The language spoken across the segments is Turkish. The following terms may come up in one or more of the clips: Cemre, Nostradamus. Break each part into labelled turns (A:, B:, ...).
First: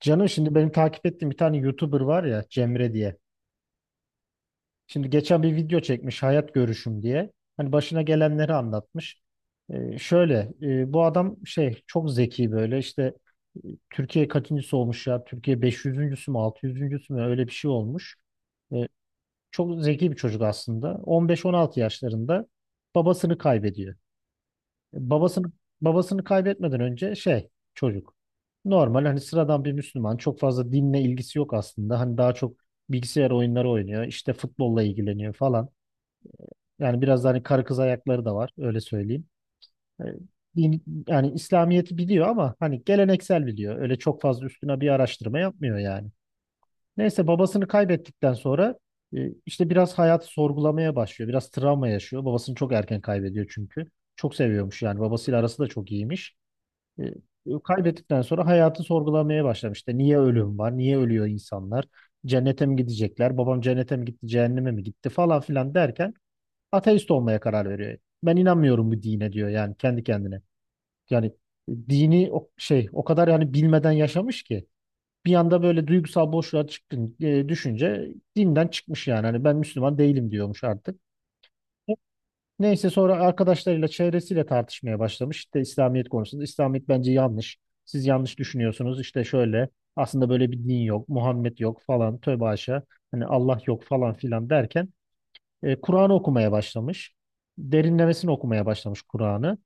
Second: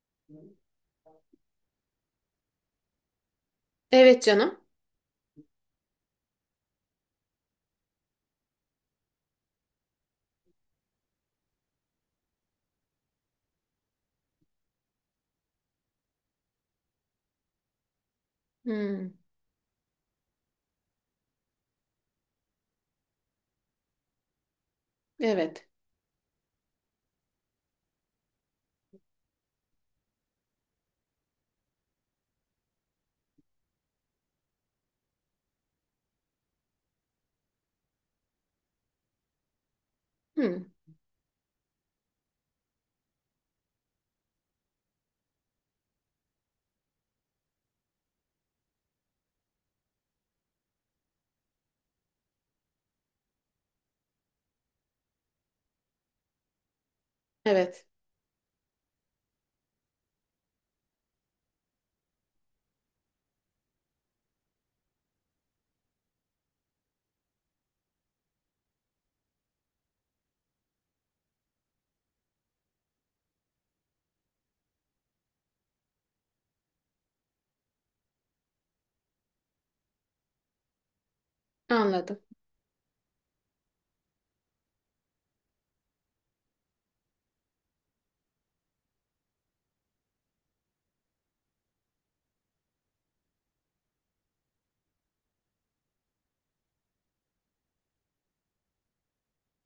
A: Canım şimdi benim takip ettiğim bir tane YouTuber var ya Cemre diye.
B: Evet canım.
A: Şimdi geçen bir video çekmiş hayat görüşüm diye. Hani başına gelenleri anlatmış. Şöyle bu adam çok zeki böyle işte Türkiye kaçıncısı olmuş ya? Türkiye 500.sü mü 600.sü mü öyle bir şey olmuş. Ee,
B: Hmm,
A: çok zeki bir çocuk aslında. 15-16 yaşlarında babasını kaybediyor. Babasını
B: evet.
A: babasını kaybetmeden önce çocuk. Normal hani sıradan bir Müslüman. Çok fazla dinle ilgisi yok aslında. Hani daha çok bilgisayar oyunları oynuyor. İşte futbolla ilgileniyor falan. Yani biraz da hani karı kız ayakları da var öyle söyleyeyim. E,
B: Hmm,
A: Din, yani İslamiyet'i biliyor ama hani geleneksel biliyor. Öyle çok fazla üstüne bir araştırma yapmıyor yani. Neyse babasını kaybettikten sonra işte biraz hayatı sorgulamaya başlıyor. Biraz travma yaşıyor. Babasını çok erken kaybediyor çünkü. Çok seviyormuş yani babasıyla arası da çok iyiymiş. E,
B: evet.
A: Kaybettikten sonra hayatı sorgulamaya başlamış. İşte niye ölüm var? Niye ölüyor insanlar? Cennete mi gidecekler? Babam cennete mi gitti? Cehenneme mi gitti? Falan filan derken ateist olmaya karar veriyor. Ben inanmıyorum bu dine diyor yani kendi kendine. Yani dini o şey o kadar yani bilmeden yaşamış ki bir anda böyle duygusal boşluğa çıktın düşünce dinden çıkmış yani. Hani ben Müslüman değilim diyormuş artık.
B: Anladım.
A: Neyse sonra arkadaşlarıyla çevresiyle tartışmaya başlamış. İşte İslamiyet konusunda. İslamiyet bence yanlış. Siz yanlış düşünüyorsunuz. İşte şöyle aslında böyle bir din yok. Muhammed yok falan. Tövbe haşa. Hani Allah yok falan filan derken Kur'an'ı okumaya başlamış. Derinlemesine okumaya başlamış Kur'an'ı.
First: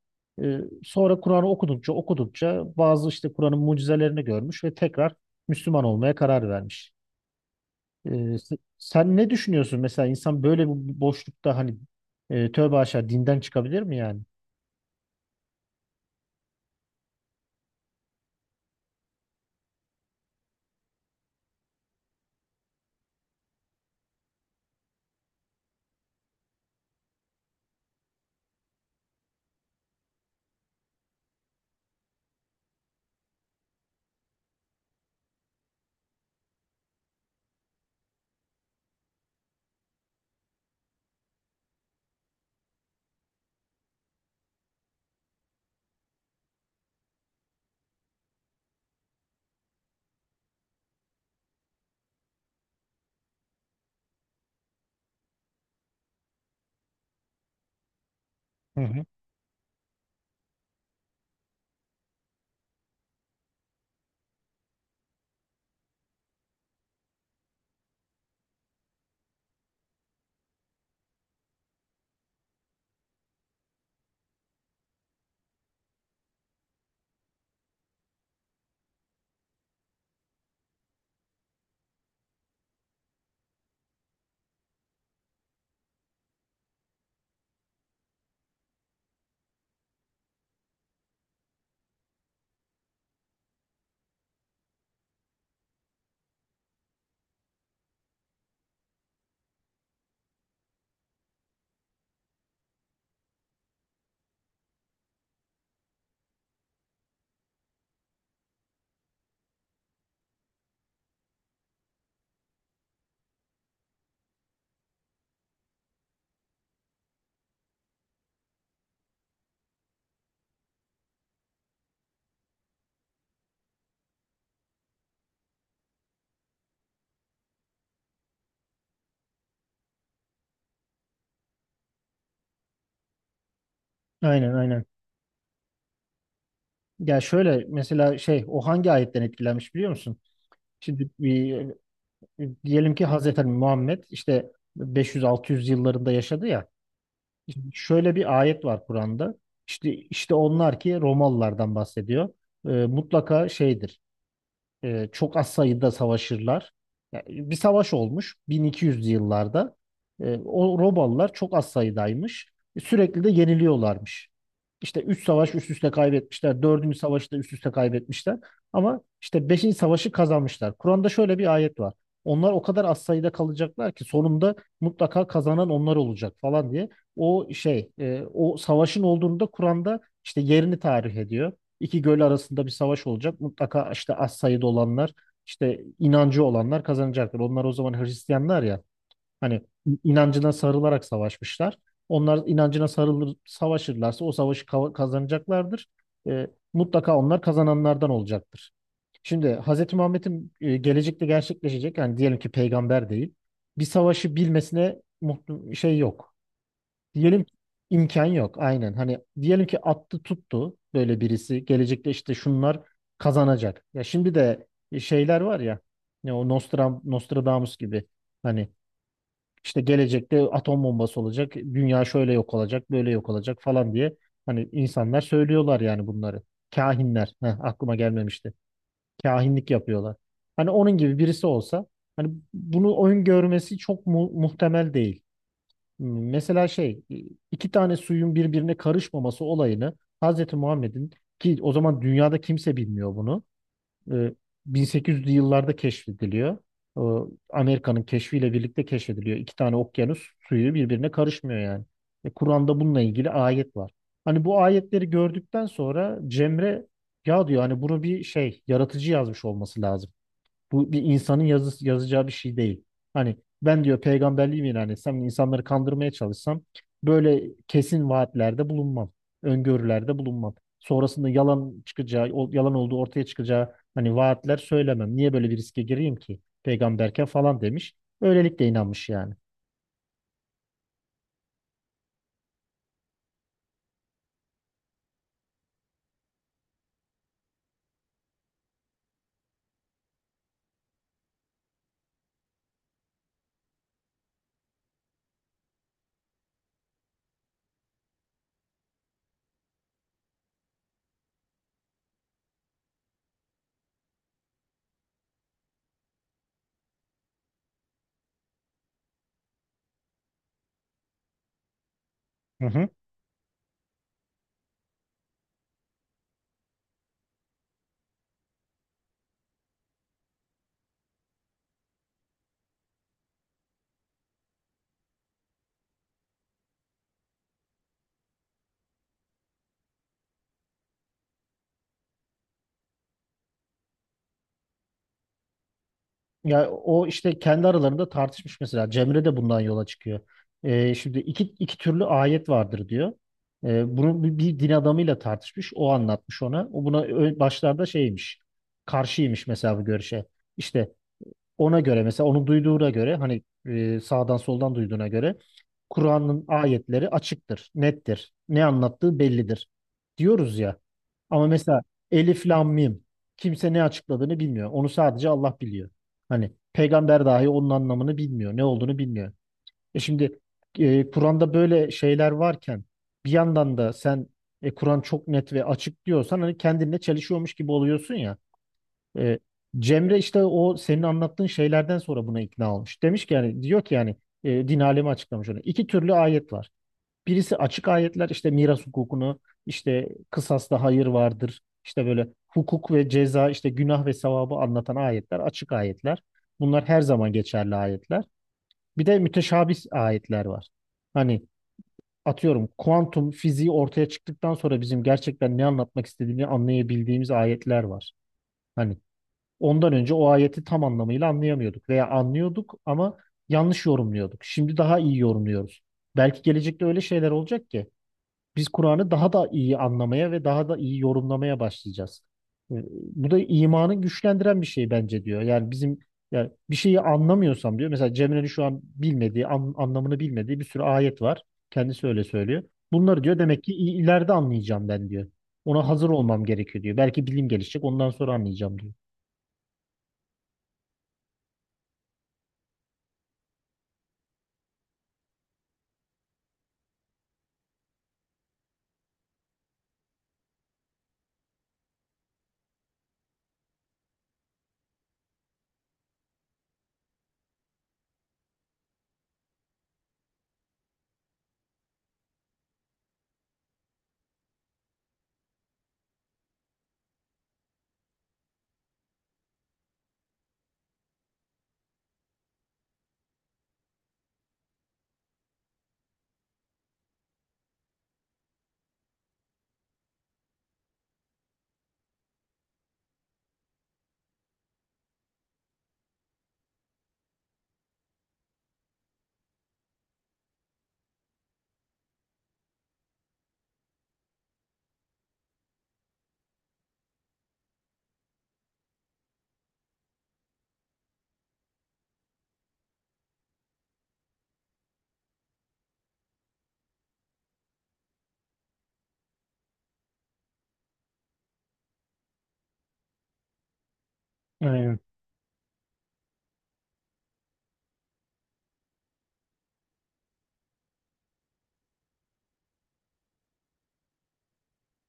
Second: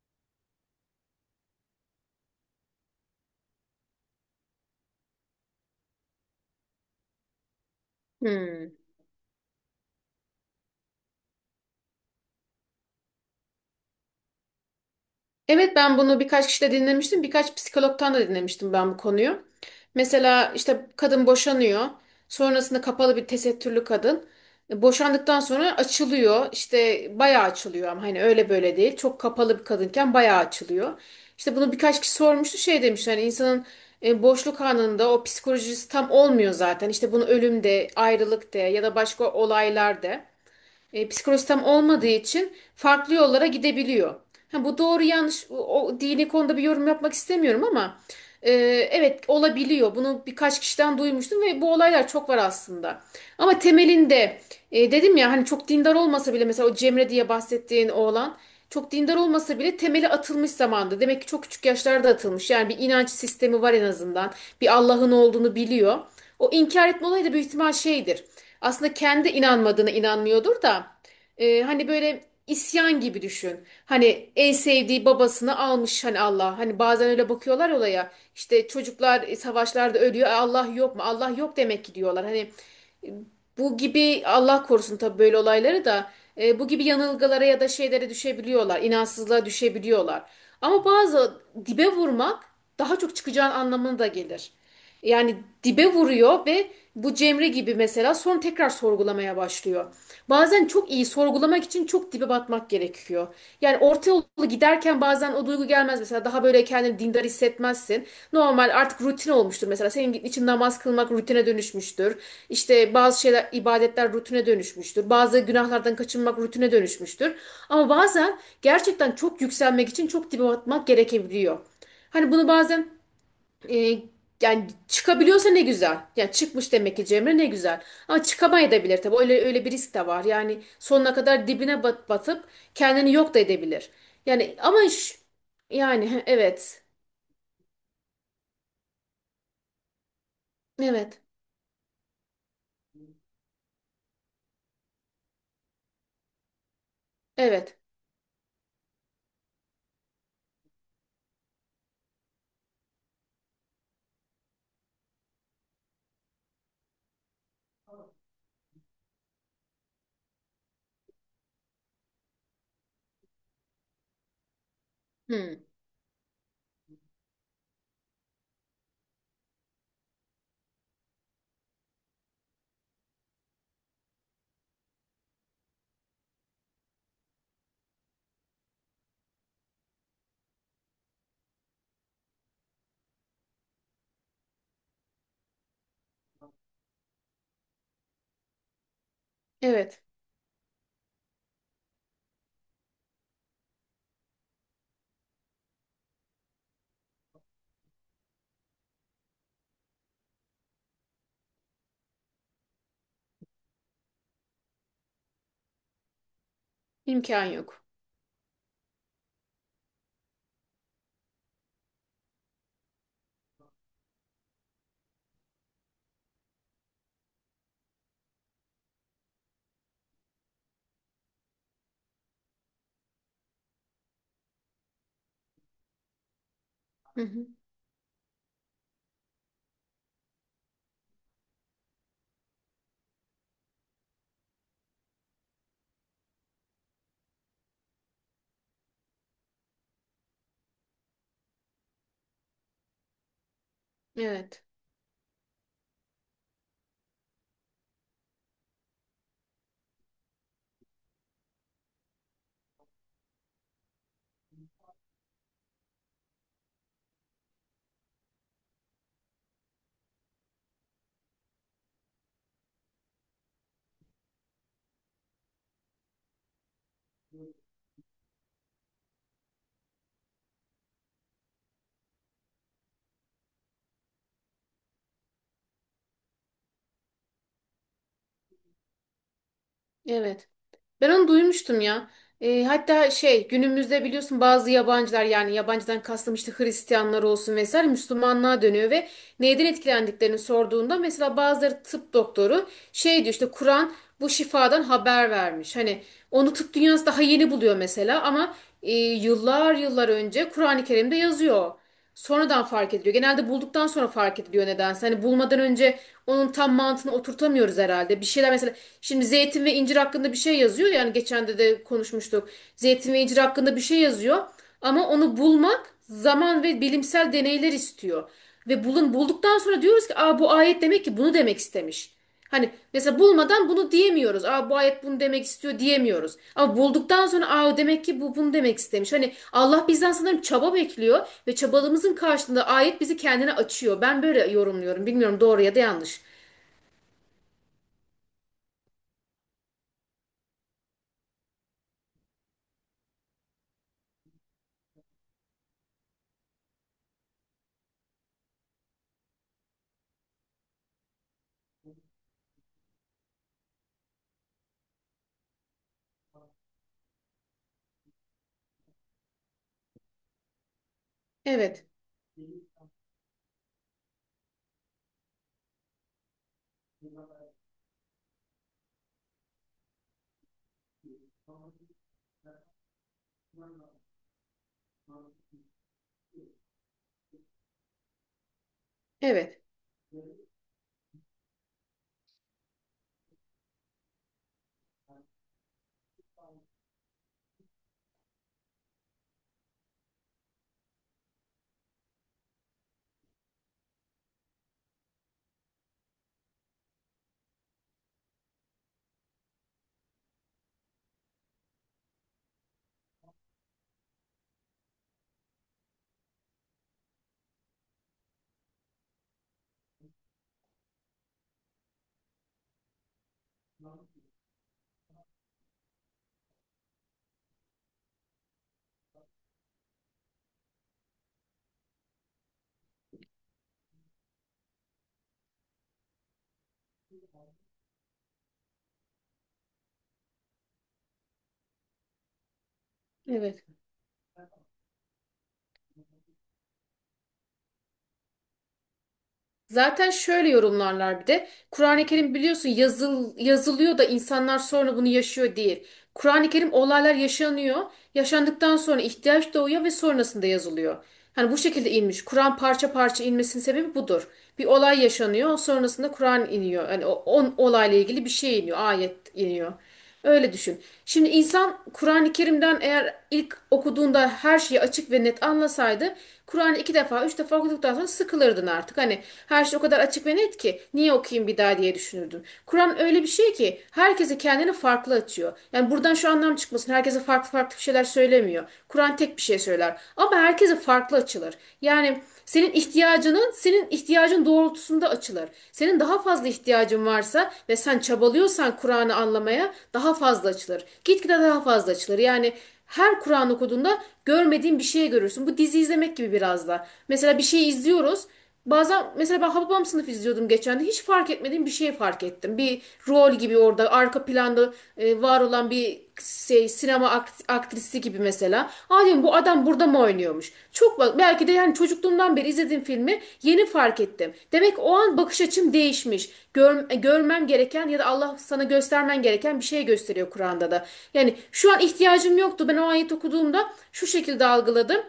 A: E, sonra Kur'an'ı okudukça okudukça bazı işte Kur'an'ın mucizelerini görmüş ve tekrar Müslüman olmaya karar vermiş. Ee, s-
B: Hmm.
A: sen ne düşünüyorsun mesela insan böyle bir boşlukta hani tövbe aşağı dinden çıkabilir mi yani?
B: Evet, ben bunu birkaç kişide dinlemiştim. Birkaç psikologtan da dinlemiştim ben bu konuyu. Mesela işte kadın boşanıyor. Sonrasında kapalı bir tesettürlü kadın. Boşandıktan sonra açılıyor. İşte bayağı açılıyor ama hani öyle böyle değil. Çok kapalı bir kadınken bayağı açılıyor. İşte bunu birkaç kişi sormuştu. Şey demiş, hani insanın boşluk anında o psikolojisi tam olmuyor zaten. İşte bunu ölüm de, ayrılık de ya da başka olaylar de psikolojisi tam olmadığı için farklı yollara gidebiliyor. Ha, bu doğru yanlış o dini konuda bir yorum yapmak istemiyorum ama e, evet, olabiliyor. Bunu birkaç kişiden duymuştum ve bu olaylar çok var aslında. Ama temelinde dedim ya, hani çok dindar olmasa bile mesela o Cemre diye bahsettiğin oğlan
A: Hı
B: çok
A: hı.
B: dindar olmasa bile temeli atılmış zamanda. Demek ki çok küçük yaşlarda atılmış. Yani bir inanç sistemi var en azından. Bir Allah'ın olduğunu biliyor. O inkar etme olayı da büyük ihtimal şeydir. Aslında kendi inanmadığına inanmıyordur da hani böyle isyan gibi düşün. Hani en sevdiği babasını almış hani Allah. Hani bazen öyle bakıyorlar olaya. İşte çocuklar savaşlarda ölüyor. "E, Allah yok mu? Allah yok demek ki," diyorlar. Hani e, bu gibi, Allah korusun, tabii böyle olayları da bu gibi yanılgılara ya da şeylere düşebiliyorlar. İnansızlığa düşebiliyorlar. Ama bazı dibe vurmak daha çok çıkacağın anlamına da gelir. Yani dibe vuruyor ve bu Cemre gibi mesela sonra tekrar sorgulamaya başlıyor. Bazen çok iyi sorgulamak için çok dibe batmak gerekiyor. Yani orta yolu giderken bazen o duygu gelmez mesela, daha böyle kendini dindar hissetmezsin. Normal, artık rutin olmuştur mesela senin için namaz kılmak rutine dönüşmüştür. İşte bazı şeyler, ibadetler rutine dönüşmüştür. Bazı günahlardan kaçınmak rutine dönüşmüştür. Ama bazen gerçekten çok yükselmek için çok dibe batmak gerekebiliyor. Hani bunu bazen e, yani çıkabiliyorsa ne güzel. Yani çıkmış demek ki Cemre, ne güzel. Ama çıkamayabilir tabii. Öyle öyle bir risk de var. Yani sonuna kadar dibine bat, batıp kendini yok da edebilir.
A: Aynen,
B: Yani
A: aynen.
B: ama yani evet.
A: Ya şöyle mesela o hangi ayetten etkilenmiş biliyor musun? Şimdi
B: Evet.
A: diyelim ki Hazreti Muhammed işte 500-600 yıllarında yaşadı ya. Şimdi
B: Evet.
A: şöyle bir ayet var Kur'an'da. İşte onlar ki Romalılardan bahsediyor. Mutlaka şeydir. Çok az sayıda savaşırlar. Ya, bir savaş olmuş 1200'lü yıllarda. O Romalılar çok az sayıdaymış. Sürekli de yeniliyorlarmış. İşte 3 savaş
B: Hmm,
A: üst üste kaybetmişler. Dördüncü savaşı da üst üste kaybetmişler. Ama işte beşinci savaşı kazanmışlar. Kur'an'da şöyle bir ayet var. Onlar o kadar az sayıda kalacaklar ki sonunda mutlaka kazanan onlar olacak falan diye. O savaşın olduğunu da Kur'an'da işte yerini tarih ediyor, iki göl arasında bir savaş olacak. Mutlaka işte az sayıda olanlar, işte inancı olanlar kazanacaktır. Onlar o zaman Hristiyanlar ya. Hani
B: evet.
A: inancına sarılarak savaşmışlar. Onlar inancına sarılır, savaşırlarsa o savaşı kazanacaklardır. E, mutlaka onlar kazananlardan olacaktır. Şimdi Hz. Muhammed'in gelecekte gerçekleşecek yani diyelim ki peygamber değil. Bir savaşı bilmesine yok. Diyelim
B: İmkan
A: ki
B: yok.
A: imkan yok aynen. Hani diyelim ki attı tuttu böyle birisi. Gelecekte işte şunlar kazanacak. Ya şimdi de şeyler var ya. Ne o Nostradamus gibi. Hani işte gelecekte atom bombası olacak. Dünya şöyle yok olacak, böyle yok olacak falan diye. Hani insanlar söylüyorlar yani bunları.
B: Hı
A: Kahinler.
B: hı.
A: Heh, aklıma gelmemişti. Kahinlik yapıyorlar. Hani onun gibi birisi olsa hani bunu öngörmesi çok mu muhtemel değil. Mesela iki tane suyun birbirine karışmaması olayını Hazreti Muhammed'in ki o zaman dünyada kimse bilmiyor bunu. e,
B: Evet.
A: 1800'lü yıllarda keşfediliyor. E, Amerika'nın keşfiyle birlikte keşfediliyor. İki tane okyanus suyu birbirine karışmıyor yani. Kur'an'da bununla ilgili ayet var. Hani bu ayetleri gördükten sonra Cemre ya diyor hani bunu bir şey yaratıcı yazmış olması lazım. Bu bir insanın yazacağı bir şey değil. Hani ben diyor peygamberliğimi ilan etsem, insanları kandırmaya çalışsam böyle kesin vaatlerde bulunmam, öngörülerde bulunmam. Sonrasında yalan çıkacağı, yalan olduğu ortaya çıkacağı hani vaatler söylemem. Niye böyle bir riske gireyim ki peygamberken falan demiş. Öylelikle inanmış yani.
B: Evet. Ben onu duymuştum ya. Hatta şey, günümüzde biliyorsun bazı yabancılar, yani yabancıdan kastım işte Hristiyanlar olsun vesaire, Müslümanlığa dönüyor ve neyden etkilendiklerini sorduğunda mesela bazıları, tıp doktoru, şey diyor, işte Kur'an bu şifadan haber vermiş. Hani onu tıp dünyası daha yeni buluyor mesela ama yıllar yıllar önce Kur'an-ı Kerim'de yazıyor. Sonradan fark ediliyor. Genelde bulduktan sonra fark ediliyor nedense. Hani bulmadan önce onun tam mantığını oturtamıyoruz herhalde. Bir şeyler mesela, şimdi zeytin ve incir hakkında bir şey yazıyor. Yani geçen de konuşmuştuk.
A: Hı hı.
B: Zeytin ve incir hakkında bir şey yazıyor. Ama onu bulmak zaman ve bilimsel deneyler istiyor. Ve bulduktan sonra diyoruz ki, "Aa, bu ayet demek ki bunu demek istemiş." Hani mesela bulmadan bunu diyemiyoruz. "Aa, bu ayet bunu demek istiyor," diyemiyoruz. Ama bulduktan sonra, "Aa, demek ki bu bunu demek istemiş." Hani Allah bizden sanırım çaba bekliyor ve çabalığımızın karşılığında ayet bizi kendine açıyor. Ben böyle yorumluyorum. Bilmiyorum, doğru ya da yanlış.
A: Ya o işte kendi aralarında tartışmış mesela. Cemre de bundan yola çıkıyor. Şimdi iki türlü ayet vardır diyor. Bunu bir din adamıyla tartışmış. O anlatmış ona. O buna başlarda şeymiş. Karşıymış mesela bu görüşe. İşte ona göre mesela onu duyduğuna göre hani sağdan soldan duyduğuna göre Kur'an'ın ayetleri açıktır, nettir. Ne anlattığı bellidir diyoruz ya. Ama mesela
B: Evet.
A: Elif Lam Mim kimse ne açıkladığını bilmiyor. Onu sadece Allah biliyor. Hani peygamber dahi onun anlamını bilmiyor, ne olduğunu bilmiyor. Şimdi Kur'an'da böyle şeyler varken bir yandan da sen Kur'an çok net ve açık diyorsan hani kendinle çelişiyormuş gibi oluyorsun ya. E,
B: Evet.
A: Cemre işte o senin anlattığın şeylerden sonra buna ikna olmuş. Demiş ki yani diyor ki yani din alemi açıklamış onu. İki türlü ayet var. Birisi açık ayetler işte miras hukukunu işte kısasta hayır vardır. İşte böyle hukuk ve ceza işte günah ve sevabı anlatan ayetler açık ayetler. Bunlar her zaman geçerli ayetler. Bir de müteşabih ayetler var. Hani atıyorum kuantum fiziği ortaya çıktıktan sonra bizim gerçekten ne anlatmak istediğini anlayabildiğimiz ayetler var. Hani ondan önce o ayeti tam anlamıyla anlayamıyorduk veya anlıyorduk ama yanlış yorumluyorduk. Şimdi daha iyi yorumluyoruz. Belki gelecekte öyle şeyler olacak ki biz Kur'an'ı daha da iyi anlamaya ve daha da iyi yorumlamaya başlayacağız. E, Bu da imanı güçlendiren bir şey bence diyor. Yani bizim yani bir şeyi anlamıyorsam diyor. Mesela Cemre'nin şu an bilmediği, anlamını bilmediği bir sürü ayet var. Kendisi öyle söylüyor. Bunları diyor demek
B: Evet.
A: ki ileride anlayacağım ben diyor. Ona hazır olmam gerekiyor diyor. Belki bilim gelişecek ondan sonra anlayacağım diyor.
B: Zaten şöyle yorumlarlar bir de. Kur'an-ı Kerim, biliyorsun, yazılıyor da insanlar sonra bunu yaşıyor değil. Kur'an-ı Kerim, olaylar yaşanıyor. Yaşandıktan sonra ihtiyaç doğuyor ve sonrasında yazılıyor. Hani bu şekilde inmiş. Kur'an parça parça inmesinin sebebi budur. Bir olay yaşanıyor, sonrasında Kur'an iniyor. Yani o on olayla ilgili bir şey iniyor, ayet iniyor. Öyle düşün. Şimdi insan Kur'an-ı Kerim'den eğer ilk okuduğunda her şeyi açık ve net anlasaydı, Kur'an'ı iki defa, üç defa okuduktan sonra sıkılırdın artık. Hani her şey o kadar açık ve net ki niye okuyayım bir daha diye düşünürdün. Kur'an öyle bir şey ki herkese kendini farklı açıyor. Yani buradan şu anlam çıkmasın: herkese farklı farklı bir şeyler söylemiyor. Kur'an tek bir şey söyler. Ama herkese farklı açılır. Yani senin ihtiyacının, senin ihtiyacın doğrultusunda açılır. Senin daha fazla ihtiyacın varsa ve sen çabalıyorsan Kur'an'ı anlamaya, daha fazla açılır. Gitgide daha fazla açılır. Yani her Kur'an okuduğunda görmediğin bir şey görürsün. Bu dizi izlemek gibi biraz da. Mesela bir şey izliyoruz. Bazen mesela ben Hababam Sınıfı izliyordum geçen de, hiç fark etmediğim bir şey fark ettim. Bir rol gibi orada arka planda var olan bir şey, sinema aktrisi gibi mesela. "Aa," diyorum, "bu adam burada mı oynuyormuş?" Çok bak, belki de, yani çocukluğumdan beri izlediğim filmi yeni fark ettim. Demek ki o
A: Aynen.
B: an bakış açım değişmiş. Görmem gereken ya da Allah sana göstermen gereken bir şey gösteriyor Kur'an'da da. Yani şu an ihtiyacım yoktu. Ben o ayet okuduğumda şu şekilde algıladım.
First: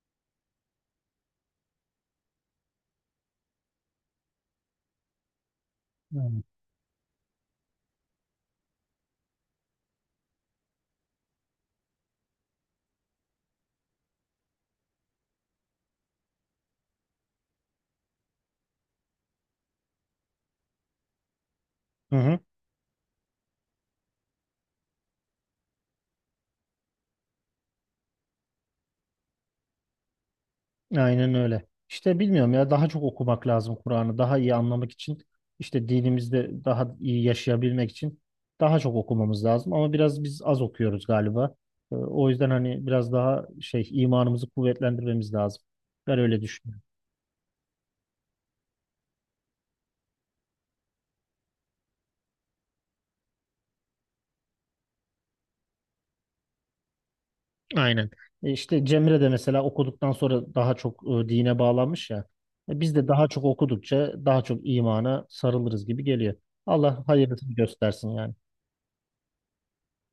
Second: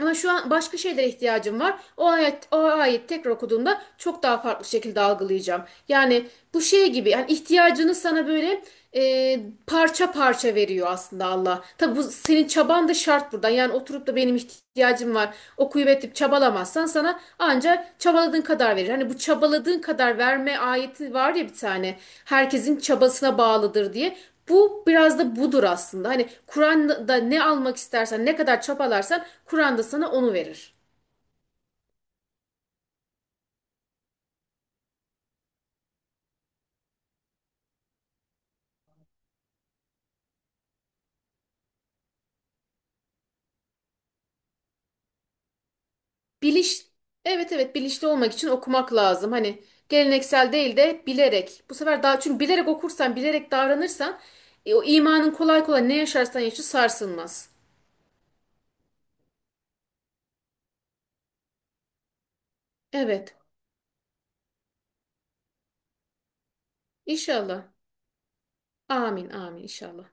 B: Ama şu an başka şeylere ihtiyacım var. O ayet, o ayet tekrar okuduğumda çok daha farklı şekilde algılayacağım. Yani
A: Evet.
B: bu şey gibi, yani ihtiyacını sana böyle e, parça parça veriyor aslında Allah. Tabi bu senin çaban da şart burada. Yani oturup da, "Benim ihtiyacım var," okuyup edip çabalamazsan sana ancak çabaladığın kadar verir. Hani bu çabaladığın kadar verme ayeti var ya bir tane.
A: Hı hı.
B: Herkesin çabasına bağlıdır diye. Bu biraz da budur aslında. Hani Kur'an'da ne almak istersen, ne kadar çabalarsan Kur'an'da sana onu verir.
A: Aynen öyle. İşte bilmiyorum ya daha çok okumak lazım Kur'an'ı daha iyi anlamak için işte dinimizde daha iyi yaşayabilmek için daha çok okumamız lazım ama biraz biz az okuyoruz galiba. O yüzden hani biraz daha imanımızı kuvvetlendirmemiz lazım. Ben öyle düşünüyorum.
B: Biliş, evet evet, bilinçli olmak için okumak lazım. Hani geleneksel değil de bilerek. Bu sefer daha, çünkü bilerek okursan, bilerek davranırsan o imanın kolay kolay ne yaşarsan yaşa sarsılmaz.
A: Aynen. İşte Cemre de mesela okuduktan sonra daha çok dine bağlanmış ya. Biz de daha
B: Evet.
A: çok okudukça daha çok imana sarılırız gibi geliyor. Allah hayırlısını
B: İnşallah.
A: göstersin yani.
B: Amin, amin inşallah.